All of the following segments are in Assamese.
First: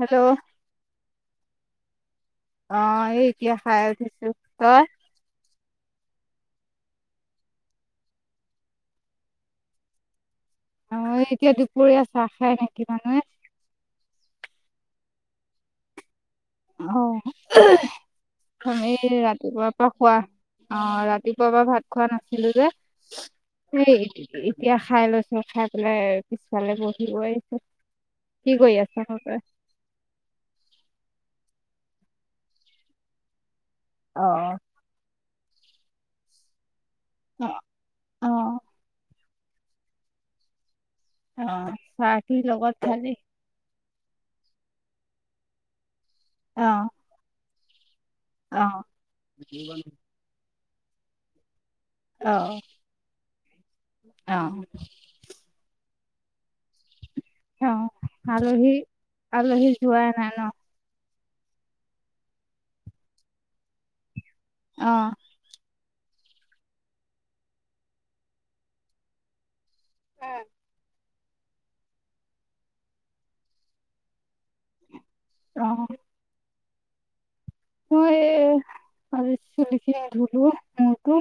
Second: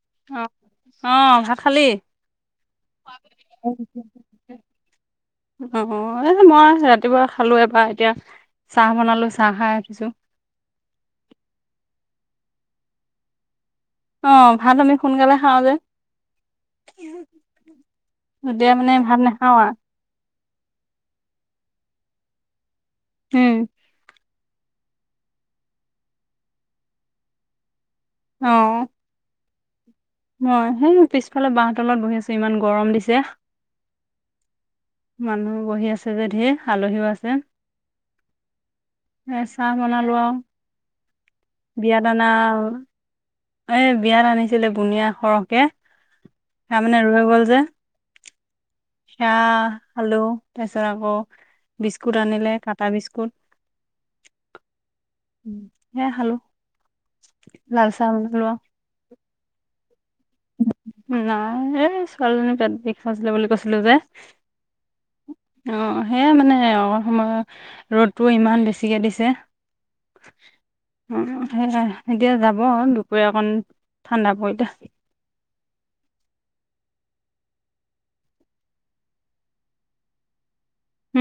হেল্ল' অ অ ভাত খালি? অ এতিয়া অ', খাই উঠিছোঁ, তই? ম মই ৰাতিপুৱা খালোঁ এবাৰ এতিয়া চাহ বনালো চাহ খাই উঠিছোঁ। অ এতিয়া দুপৰীয়া চাহ খাই নেকি মানুহে? অ ভাত আমি সোনকালে খাওঁ যে। অ তেতিয়া মানে আমি ভাত নাখাওঁ ৰাতিপুৱা আৰু পৰা খোৱা অ ৰাতিপুৱাৰ পৰা ভাত খোৱা নাছিলোঁ যে উম, সেই এ এয়া খাই লৈছোঁ খাই পেলাই পিছফালে বহিব আহিছোঁ। কি কৰি আছক তই? ম সেই পিছফালে বাঁহ তলত বহি আছোঁ ইমান গৰম দিছে অ মানুহ বহি আছে যে ধেৰ আলহিও আছে অ অ চাহ বনালো আও অ চাকি লগত খালি এ বিয়াত আনিছিলে বুনিয়া সৰহকে অ তাৰমানে ৰৈ গল যে অ হাঁহ আলো তাৰপিছত আকৌ বিস্কুট অ আনিলে কাটা বিস্কুট অ উম। হে খালোঁ অ লাল চাহ বনালো আৰু। আলহী আলহী যোৱাই নাই ন। নাই এই ছোৱালীজনী পেট বিষাই আছিলে বুলি কৈছিলোঁ যে। অহ অ সেয়ে মানে অলণ সময় ৰ'দটো ইমান বেছিকে দিছে। উম উ সেয়াই এতিয়া যাব দুপৰীয়া অকণ ঠাণ্ডা পৰিলে। অহ মই এ আজি চুলিখিন ধুলোঁ। মোৰতো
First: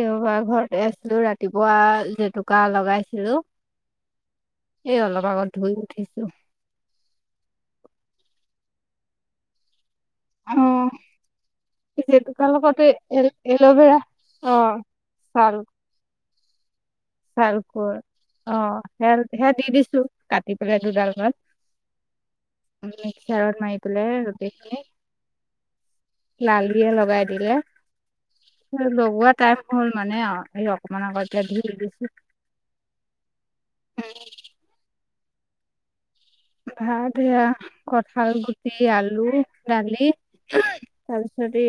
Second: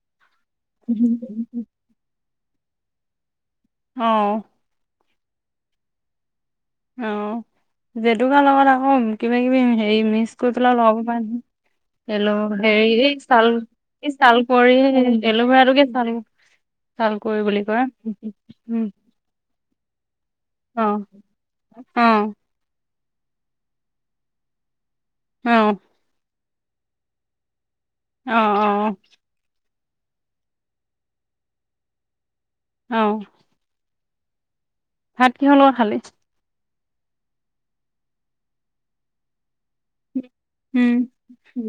দেওবাৰ ঘৰতে আছিলোঁ ৰাতিপুৱা যিহেতু। বুকা লগাইছিলোঁ। অহ এই অলপ আগত ধুই উঠিছোঁ। অ জেতুকাৰ লগত আকৌ কিবা কিবি হেৰি মিচ অ কৰি পেলাই লগাব পাৰে। জেতুকাৰ এলো' লগতে হেৰি এই এল চাল এল'ভেৰা এই চাল অ কোৱৰি এলোভেৰা টোকে চাল কুঁৱৰী চাল বুলি কয় কোৱৰ অ উম হে সেয়াত দি দিছে কাটি পেলাই অঁ দুডালমান অঁ মিক্সাৰত মাৰি পেলাই গোটেই খিনি অ লালিয়ে লগাই দিলে। অহ অহ। লগোৱা টাইম হ'ল মানে অ এই অকমান আগত এতিয়া ধুই দিছো। অ উম কি হ লগত খালি চাহ। ভাত এয়া কঠাল গুটি আলু দালি উম। তাৰপিছত ই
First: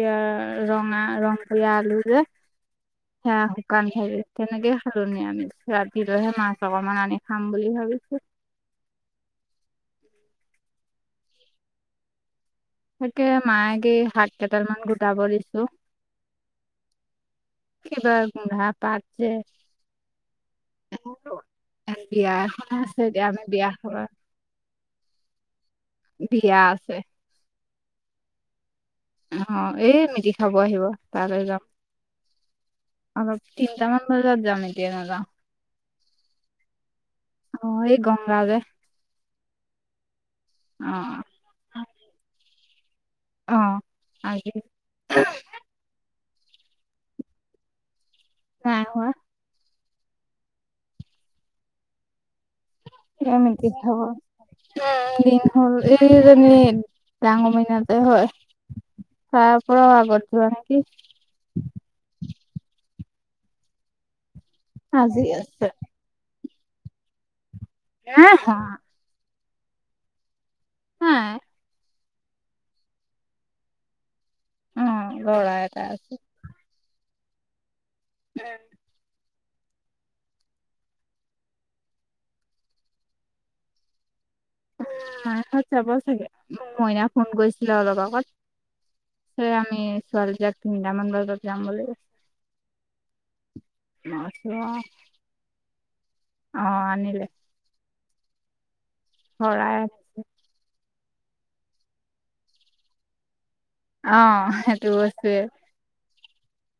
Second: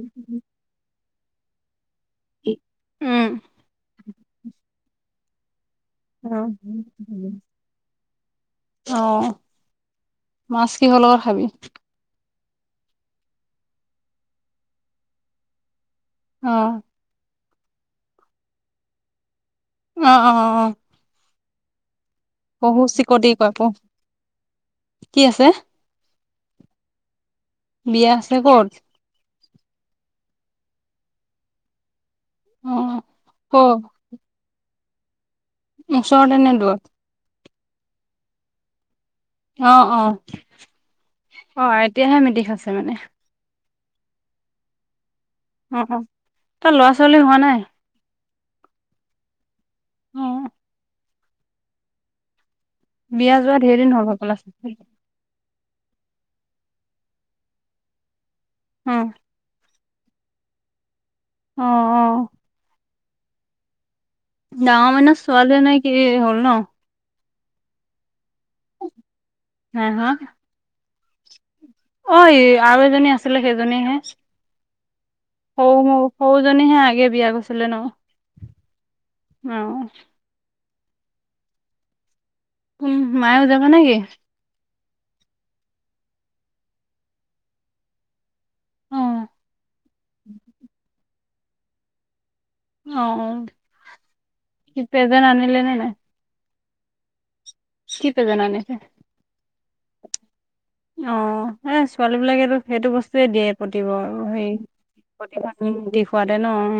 ৰঙা ৰং দিয়া আলু যে হে শুকান খ তেনেকে খালো নিৰামিষ ৰাতি লৈহে অ', মাছ অকমান আনি খাম বুলি ভাবিছো মাছ কিহ লগত খাবি তাকে মাক এই শাক কেইডাল মান গোটাব দিছো অহ কিবা ভাপাত যে অ অ অ বিয়া এখন পহু আছে এতিয়া চিকটি আমি কয় বিয়া পহু খাম কি আছে বিয়া আছে বিয়া আছে ক'ত অ এই মিতি খাব আহিব তালৈ যাম অ'। অলপ ক'ত তিনটামান বজাত যাম এতিয়া নাযাও ওচৰতে নে দূৰত অ এই গংগা যে অ অ অ অ এতিয়াহে মিতিৰ খাইছে মানে অ আজি অ অ তাৰ লৰা ছোৱালী হোৱা নাই নাই হোৱা? হ! বিয়া যোৱা কমিতি ধেৰ দিন হব হ'ল হ'বলা [inaudible] এইজনী ডাং অমিনাতে হয়। হুম। প্ৰবাহ কৰিব নেকি উম অ ডাঙৰ আজি মানত ছোৱালী আছে নে কি হ'ল ন নাই হোৱা হা হা অ আৰু এজনী আছিলে সেইজনীহে নাই অ ল'ৰা হৌ এটা ম আছে সৰুজনীহে আগে বিয়া কৰিছিলিলে ন উম আহ উম মায়েও যাবা নেকি মাহত যাব চাগে মোক মইনা ফোন কৰিছিলে অলপ আগত অ স আমি ছোৱালী জাক তিনিটামান বজাত যাম বুলি অ মই কৈছো ইতিয়া এজন আনিলে নাই অ আনিলে কি প্ৰেজেন্ট আনিছে শৰাই আনিছে অ এ ছোৱালী বিলাকেটো সেইটো বস্তুয়ে দিয়ে অ সেইটো বস্তুৱে [unintelligible] উম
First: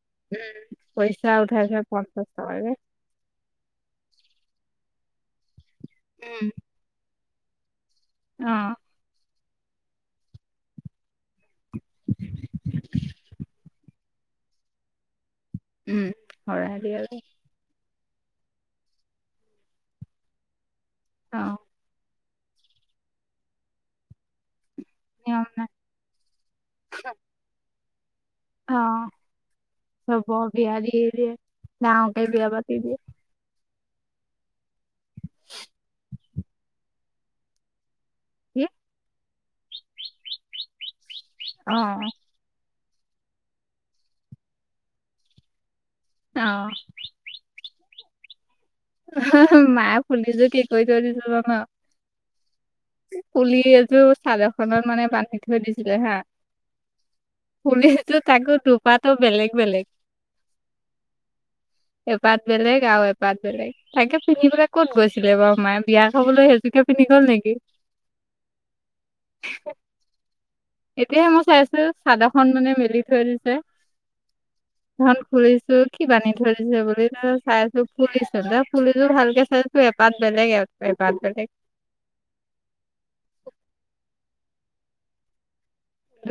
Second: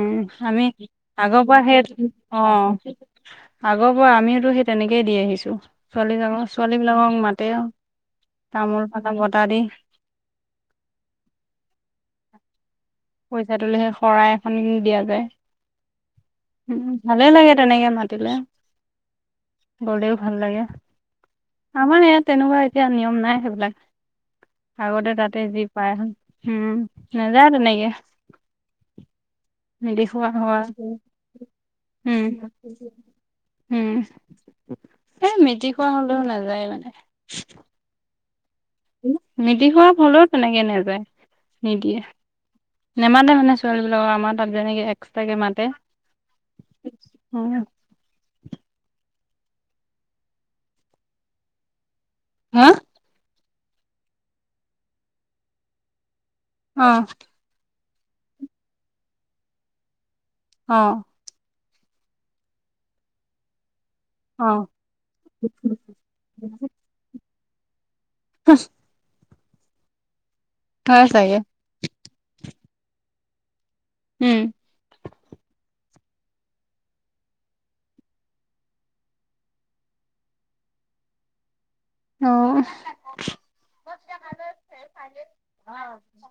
আমি পইচা আগৰ পৰা উঠাইছে সেই পঞ্চাশ অ টকাকে আগৰ পৰা আমিওতো সেই তেনেকেই দি আহিছো ছোৱালী জাংৰ ছোৱালী বিলাকক মাতে আৰু। অ তামোল পানৰ বটা দি। পইচাটোলে সেই শৰাই এখন দিয়া যায়। উম শৰাই উম দিয়ালে ভালে লাগে তেনেকে মাত তিলে গলেও ভাল লাগে, অ আমাৰ ইয়াত তেনেকুৱা এতিয়া নিয়ম নাই সেইবিলাক। আগতে তাতে নিয়ম যি নাই পায়, হুম নাযায় তেনেকে। অ। মিলি চব খোৱা হয় বিয়া দি দিয়ে, গাওঁকে উম বিয়া পাতি দিয়ে। উম এ মেটি খোৱা হলেও নাযায় মানে? কি? মিটি খোৱা ফালেও তেনেকে নেযায়। অ। নেমাতে মানে ছোৱালীবিলাকক আমাৰ তাত যেনেকে এক্সটাৰকে মাতে। অ। উম হুহ হু মায় ফুলিজো কি কৰি থই দিছে জান? হা! ফুলি এযোৰ চাদৰ এখনত মানে বান্ধি থৈ দিছিলে হা। অ। ফুলিজো তাকো দুপাটো বেলেগ বেলেগ। অ। এপাত বেলেগ আৰু এপাত বেলেগ। তাকে অ পিন্ধিবলে ক'ত গৈছিলে বাৰু মায়ে বিয়া খাবলৈ সেইজোকে পিন্ধি গ'ল নেকি? কচ এতিয়াহে চাগে মই চাইছোঁ চাদৰখন মানে মেলি থৈ দিছে। উম। ধন খুৰিছো কি বান্ধি থৈদিছে বুলি চাইছো ফুলি চো দে ফুলিযোৰ ভালকে চাইছো পাত বেলেগ এপাত বেলেগ। অ [unintelligible]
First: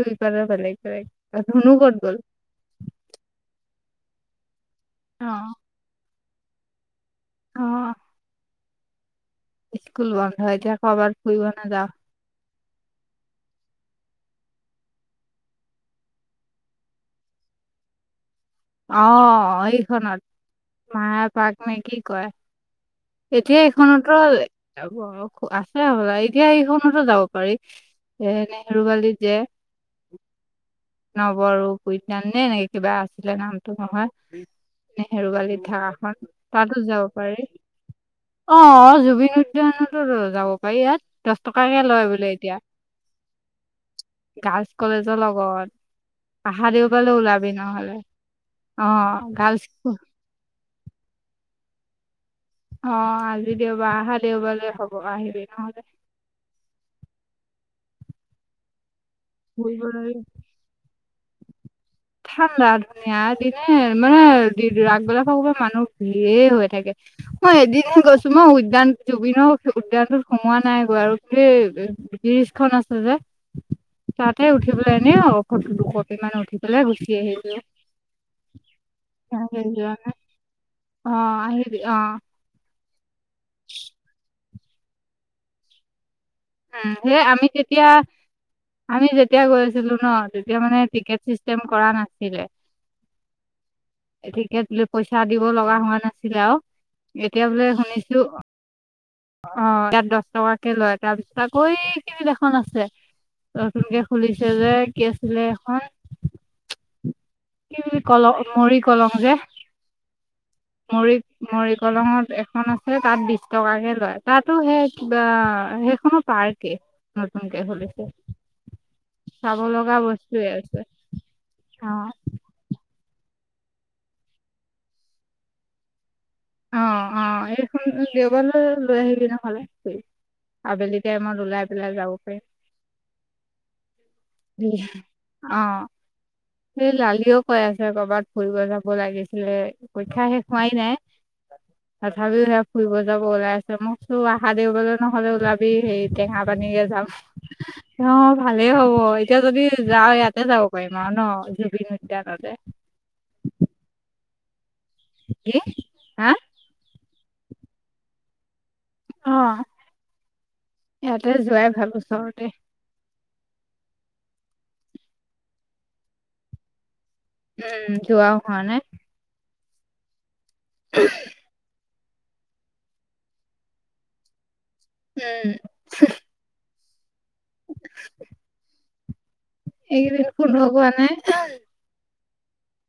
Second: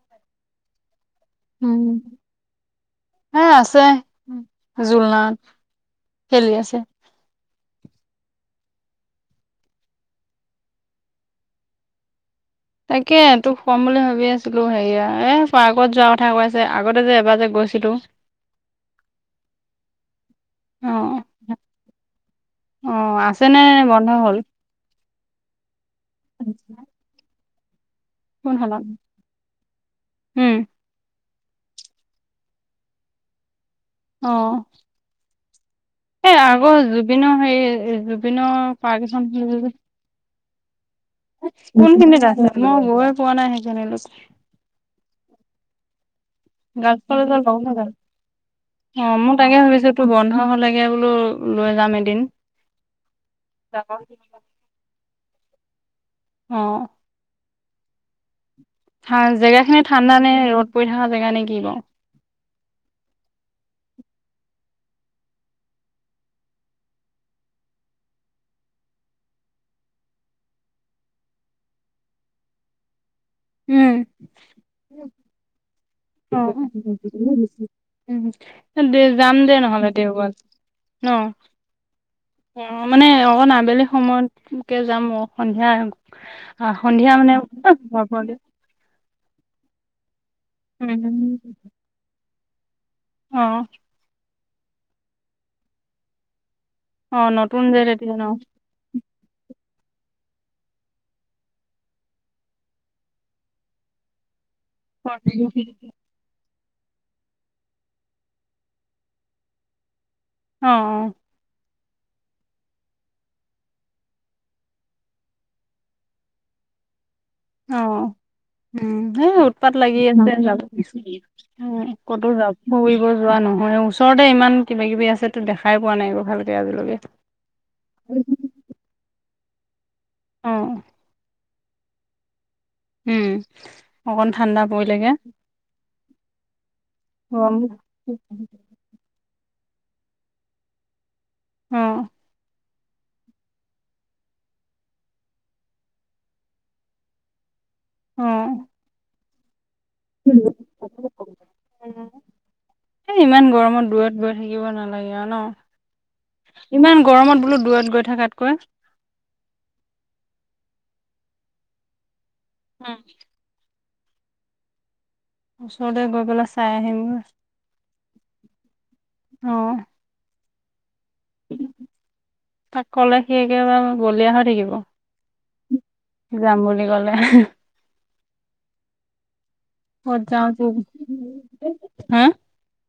দুই পাৰ বেলেগ বেলেগ, ধুনু উম কত গ'ল? জুলনাত অ', খেলি আছে। অ। স্কুল বন্ধ হয় যকবাৰ ফুৰিব ন যাও। তাকে তোক কম বুলি ভাবি আছিলো হেৰিয়া এ পাৰ্কত যোৱাৰ কথা কৈ আছে আগতে যে এবাৰ যে গৈ কৈছেটো। অ এইখনত, অ মায় পাক নে কি কয়? অ এতিয়া আছেনে বন্ধ এইখনতো হ'ল হ আছে হল এতিয়া এইখনতো যাব পাৰি। সে কোনখনত নেহেৰুৱালিত যে উম নৱৰো উদ্যান নে এনেকে কিবা আছিলে নামটো নহয় অ নেহেৰুবালিত। এ আগৰ তাতো যাব জুবিনৰ পাৰি, হেৰি জুবিনৰ অ পাৰ্ক এখন জুবিন উদ্যানতো যাব পি হৈয়াত। কোনখিনিত গ আ মই গৈ পোৱা নাই সেইজন লোকে। গাৰ্লছ কলেজৰ লগত আহা গাৰ্ল ফ দেওবাৰলৈ ওলাবি বাব ন জ নহ'লে। [inaudible] অ মোক তাকে ভাবিছো তোৰ বন্ধ হলে কে বোলো লৈ যাম এদিন। অ আজি দেওবাৰ আহা দেওবাৰেলৈ হব আহিবি নহলে। অ। ঠা জেগাখিনি ঘূৰিবলৈ ঠাণ্ডা নে ৰদ পৰি থকা জেগা নে কি বাৰু? ঠাণ্ডা ধুনীয়া দিনে মানে আগবেলা খ মানুহ ভিৰ হৈ থাকে। মই এদিনহে গৈছো মই উদ্যান জুবিনৰ উদ্যানটোত সোমোৱা নাই গৈ আৰু দেই। ত্ৰিশ খন আছে যে, উম তাতে উঠি পেলাই এনে অ শ দুশটি মান উঠি পেলাই গুচ উম দে যাম দে তেনেকে নহ'লে যোৱা নাই দেওবাৰ। ন? অ আহিবি অ। অ মানে অক আবেলি সময়তকে যাম অ সন্ধিয়া। আহ উম সন্ধিয়া সে মানে আমি তেতিয়া ঘৰ পোৱাকে আমি যেতিয়া তেতিয়া গৈ আছিলো ন তেতিয়া মানে টিকেট চিষ্টেম কৰা নাছিলে। আহ। এতিকে তো পইচা দিব লগা হোৱা নাছিলে আও। অ' এতিয়া নতুন বোলে যে তেতিয়া শুনিছো ন? অ। তাত দহ টকাকে লয় তাৰ পিছত আকৌ এই কিনি এখন আছে নতুনকে খুলিছে। তে যে কি অ' আছিলে এখন কি কলং মৰি কলং যে অ' মৰি মৰি দলঙত এখন আছে তাত বিশ টকাকে লয় তাতো সেই সেইখনো পাৰ্কে অ' [inaudible] উম হ চাব উৎপাত লগা লাগি আছে বস্তুৱে য অ কতো য ফৰিব যোৱা নহ ম ওচৰতে ইমান কিবা কিবি আছে টো দেখাই পোৱা নাই বাৰু। অ অ এইখন দেওবাৰৈ লৈ আহিবি নহলে। অ' আবেলিতে মই ওলাই পেলাই যাব পাৰিম। উম অকণ ঠাণ্ডা পৰিলেগে। স লালিও গৰম কৈ আছে কৰবাত ফুৰিব যাব লাগিছিলে পৰীক্ষা শেষ হোৱাই নাই। অ' তথাবিও হে ফুৰিব যাব ওলাই আছে মোক চোন আহা দেওবাৰেলৈ নহলে ওলাবি হেই টেঙা পানীকে যাম। অ ভালেই হব এতিয়া যদি যা ইয়াতে যাব পাৰিম আও ন। জুবিন উদ্যানতে সেই ইমান গৰমত দূৰত গৈ থাকিব নালাগে। লাগ ন কি হা ইমান গৰমত বোলো দূৰত গৈ থাকাতকৈ অঁ ইয়াতে যোৱাই ভাল ওচৰতে উম। ওচৰতে গৈ পেলাই চাই আহিমগৈ। উম যোৱা হোৱা নাই। অ [unintelligible] তাক ক'লে সেই একেবাৰ বলিয় হৈ থাকিব। উম। যাম [unintelligible] এইকেইদিন যাওঁ কি [unintelligible] হা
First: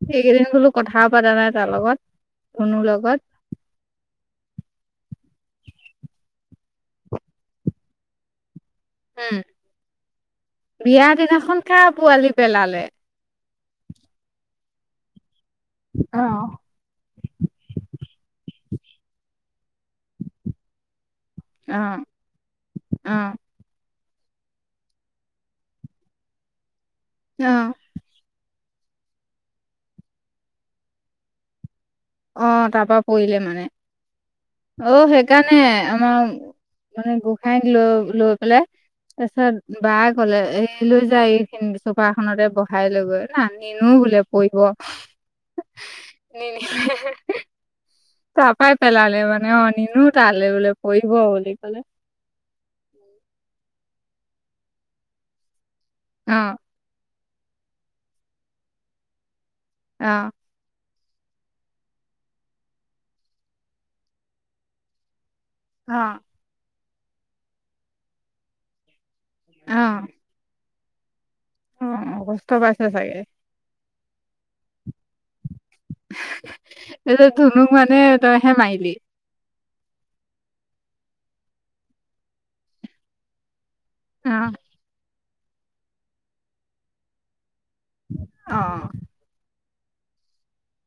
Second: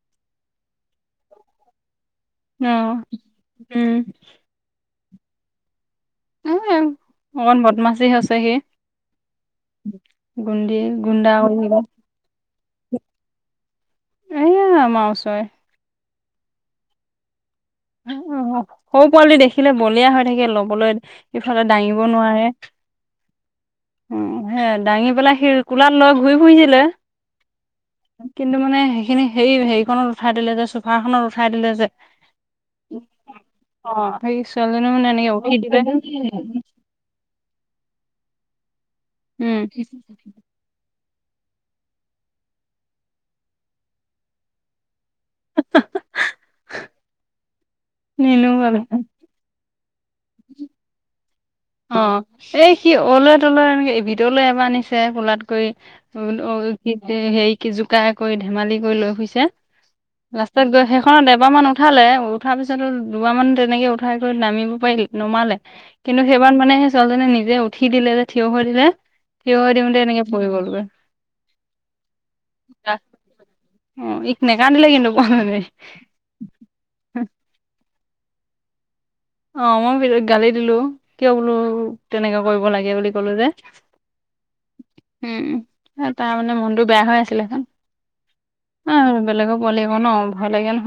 সেইকেইদিন বোলো কথা পতা নাই তাৰ লগত। কোনো আঁহ লগত উম। এ অকণ বদমাছি হৈছে সি। উম গুন্দি বিয়া গুণ্ডা কৰি দিনাখন থাকিব কা পোৱালি পেলালে? এয়া আমাৰ ওচৰে। অঁ। সৰু পোৱালি দেখিলে বলিয়া হৈ থাকে লবলৈ। সিফালে অ দাঙিব নোৱাৰে। অ উ সে দাঙি পেলাই স কোলাত লৈ ঘূৰি ফুৰিছিলে। আহঁ। কিন্তু মানে সেইখিনি সে হেৰিখনত উঠাই দিলে যে চোফাখনত উঠাই দিলে যে। অঁ তাৰ পৰা পৰিলে মানে সেই ছোৱালীজনী অঁ মানে এনেকে উঠি সেইকাৰণে দিলে আমাৰ মানে গোসাঁইক লৈ লৈ কলে তাৰ উম পিছত বা কলে এই লৈ এই চোফা খনতে বহাই লৈ গৈ না নিনো বোলে পৰিব। [unintelligible] নিনো তাৰপৰাই বাবে পেলালে মানে অঁ। তাললে বোলে পৰিব বুলি। কলে অঁ এ সেই অঁলে তলে এনেকে ভিতৰলৈ এবাৰ আনিছে কোলাতক অ কি হেৰি কি জোকাৰ কৰি ধেমালি কৰি লৈ ফুইছে অ ৰাস্তাত গৈ হে। খনত এবাৰমান উঠালে উঠাৰ পিছতো দুবাৰমান তেনেকৈ উঠাই গৈ নামিব পাৰিল নমালে হাঁ কিন্তু সেইবাৰ মানে সেই ছোৱালীজনীৰ নিজে উঠি দিলে যে থিয় হৈ দিলে থিয় হৈ দিমতে এনেকে পৰি গলগৈ অঁ কষ্ট পাইছ চাগে। অঁ ই নাকান্দি লে কিন্তু। এতি ধুনুক মানে তই হে মাইলি অঁ মই গালি দিলো কিয় বোলো তেনেককাে কৰিব লাগে বুলি কলো যে আহঁ। উম তাৰ মানে মনটো বেয়া হৈ আছিলে সেই অহঁ যাব লাগিব ন ভয় লাগে নহ।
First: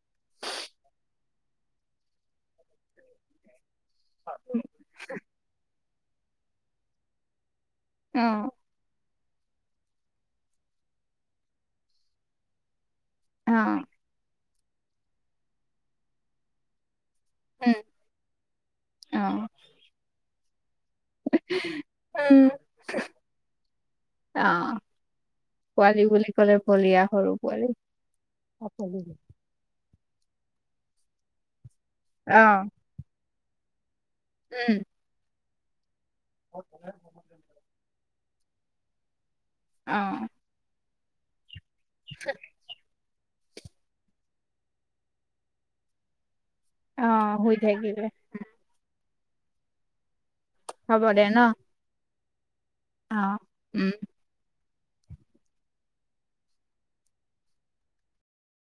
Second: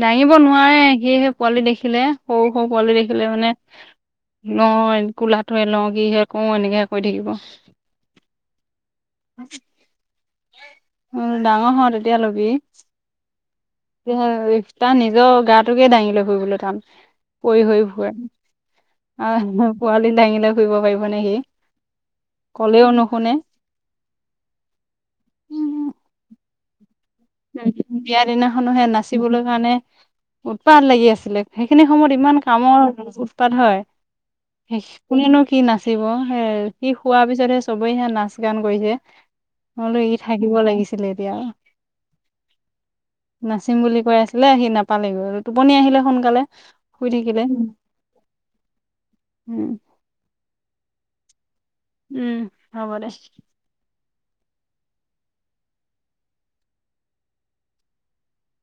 দাঙিব নোৱাৰে সি সেই পোৱালি দেখিলে সৰু সৰু পোৱালি দেখিলে মানে ল কোলাটো লওঁ কি সে ক এনেকে কৰি থাকিব অহঁ। ডাঙৰ হওঁ তেতিয়া লবি অ তাৰ নিজৰ গা টোকে দাঙিলৈ ফুৰিবলৈ টান পৰি উম হৈ ফৰে অ পোৱালি দাঙিলে ফুৰিব পাৰিব নেকি উম ক'লেও নুশুনে অ পোৱালি বুলি ক'লে। বলিয়া সৰু পোৱালি বিয়া দিনাখনোহে নকৰিবি। নাচিবলৈ কাৰণে উতপাত লাগি আছিলে সেইখিনি সময়ত অ ইমান কামৰ উৎপাত হয় উম সেই কোনেনো কি নাছ- চিব হে সি শোৱাৰ পিছতহে চবেই সে নাচ গান কৈছে। মই অ বোলো ই থাকিব লাগিছিলে এতিয়া। থে নাচিম বুলি কৈ আছিলে সি নাপালেগৈ টোপনি আহিলে সোনকালে। অ শুই থাকিলে। উম। হ'ব দে ন। উম। হ'ব দে অ উম।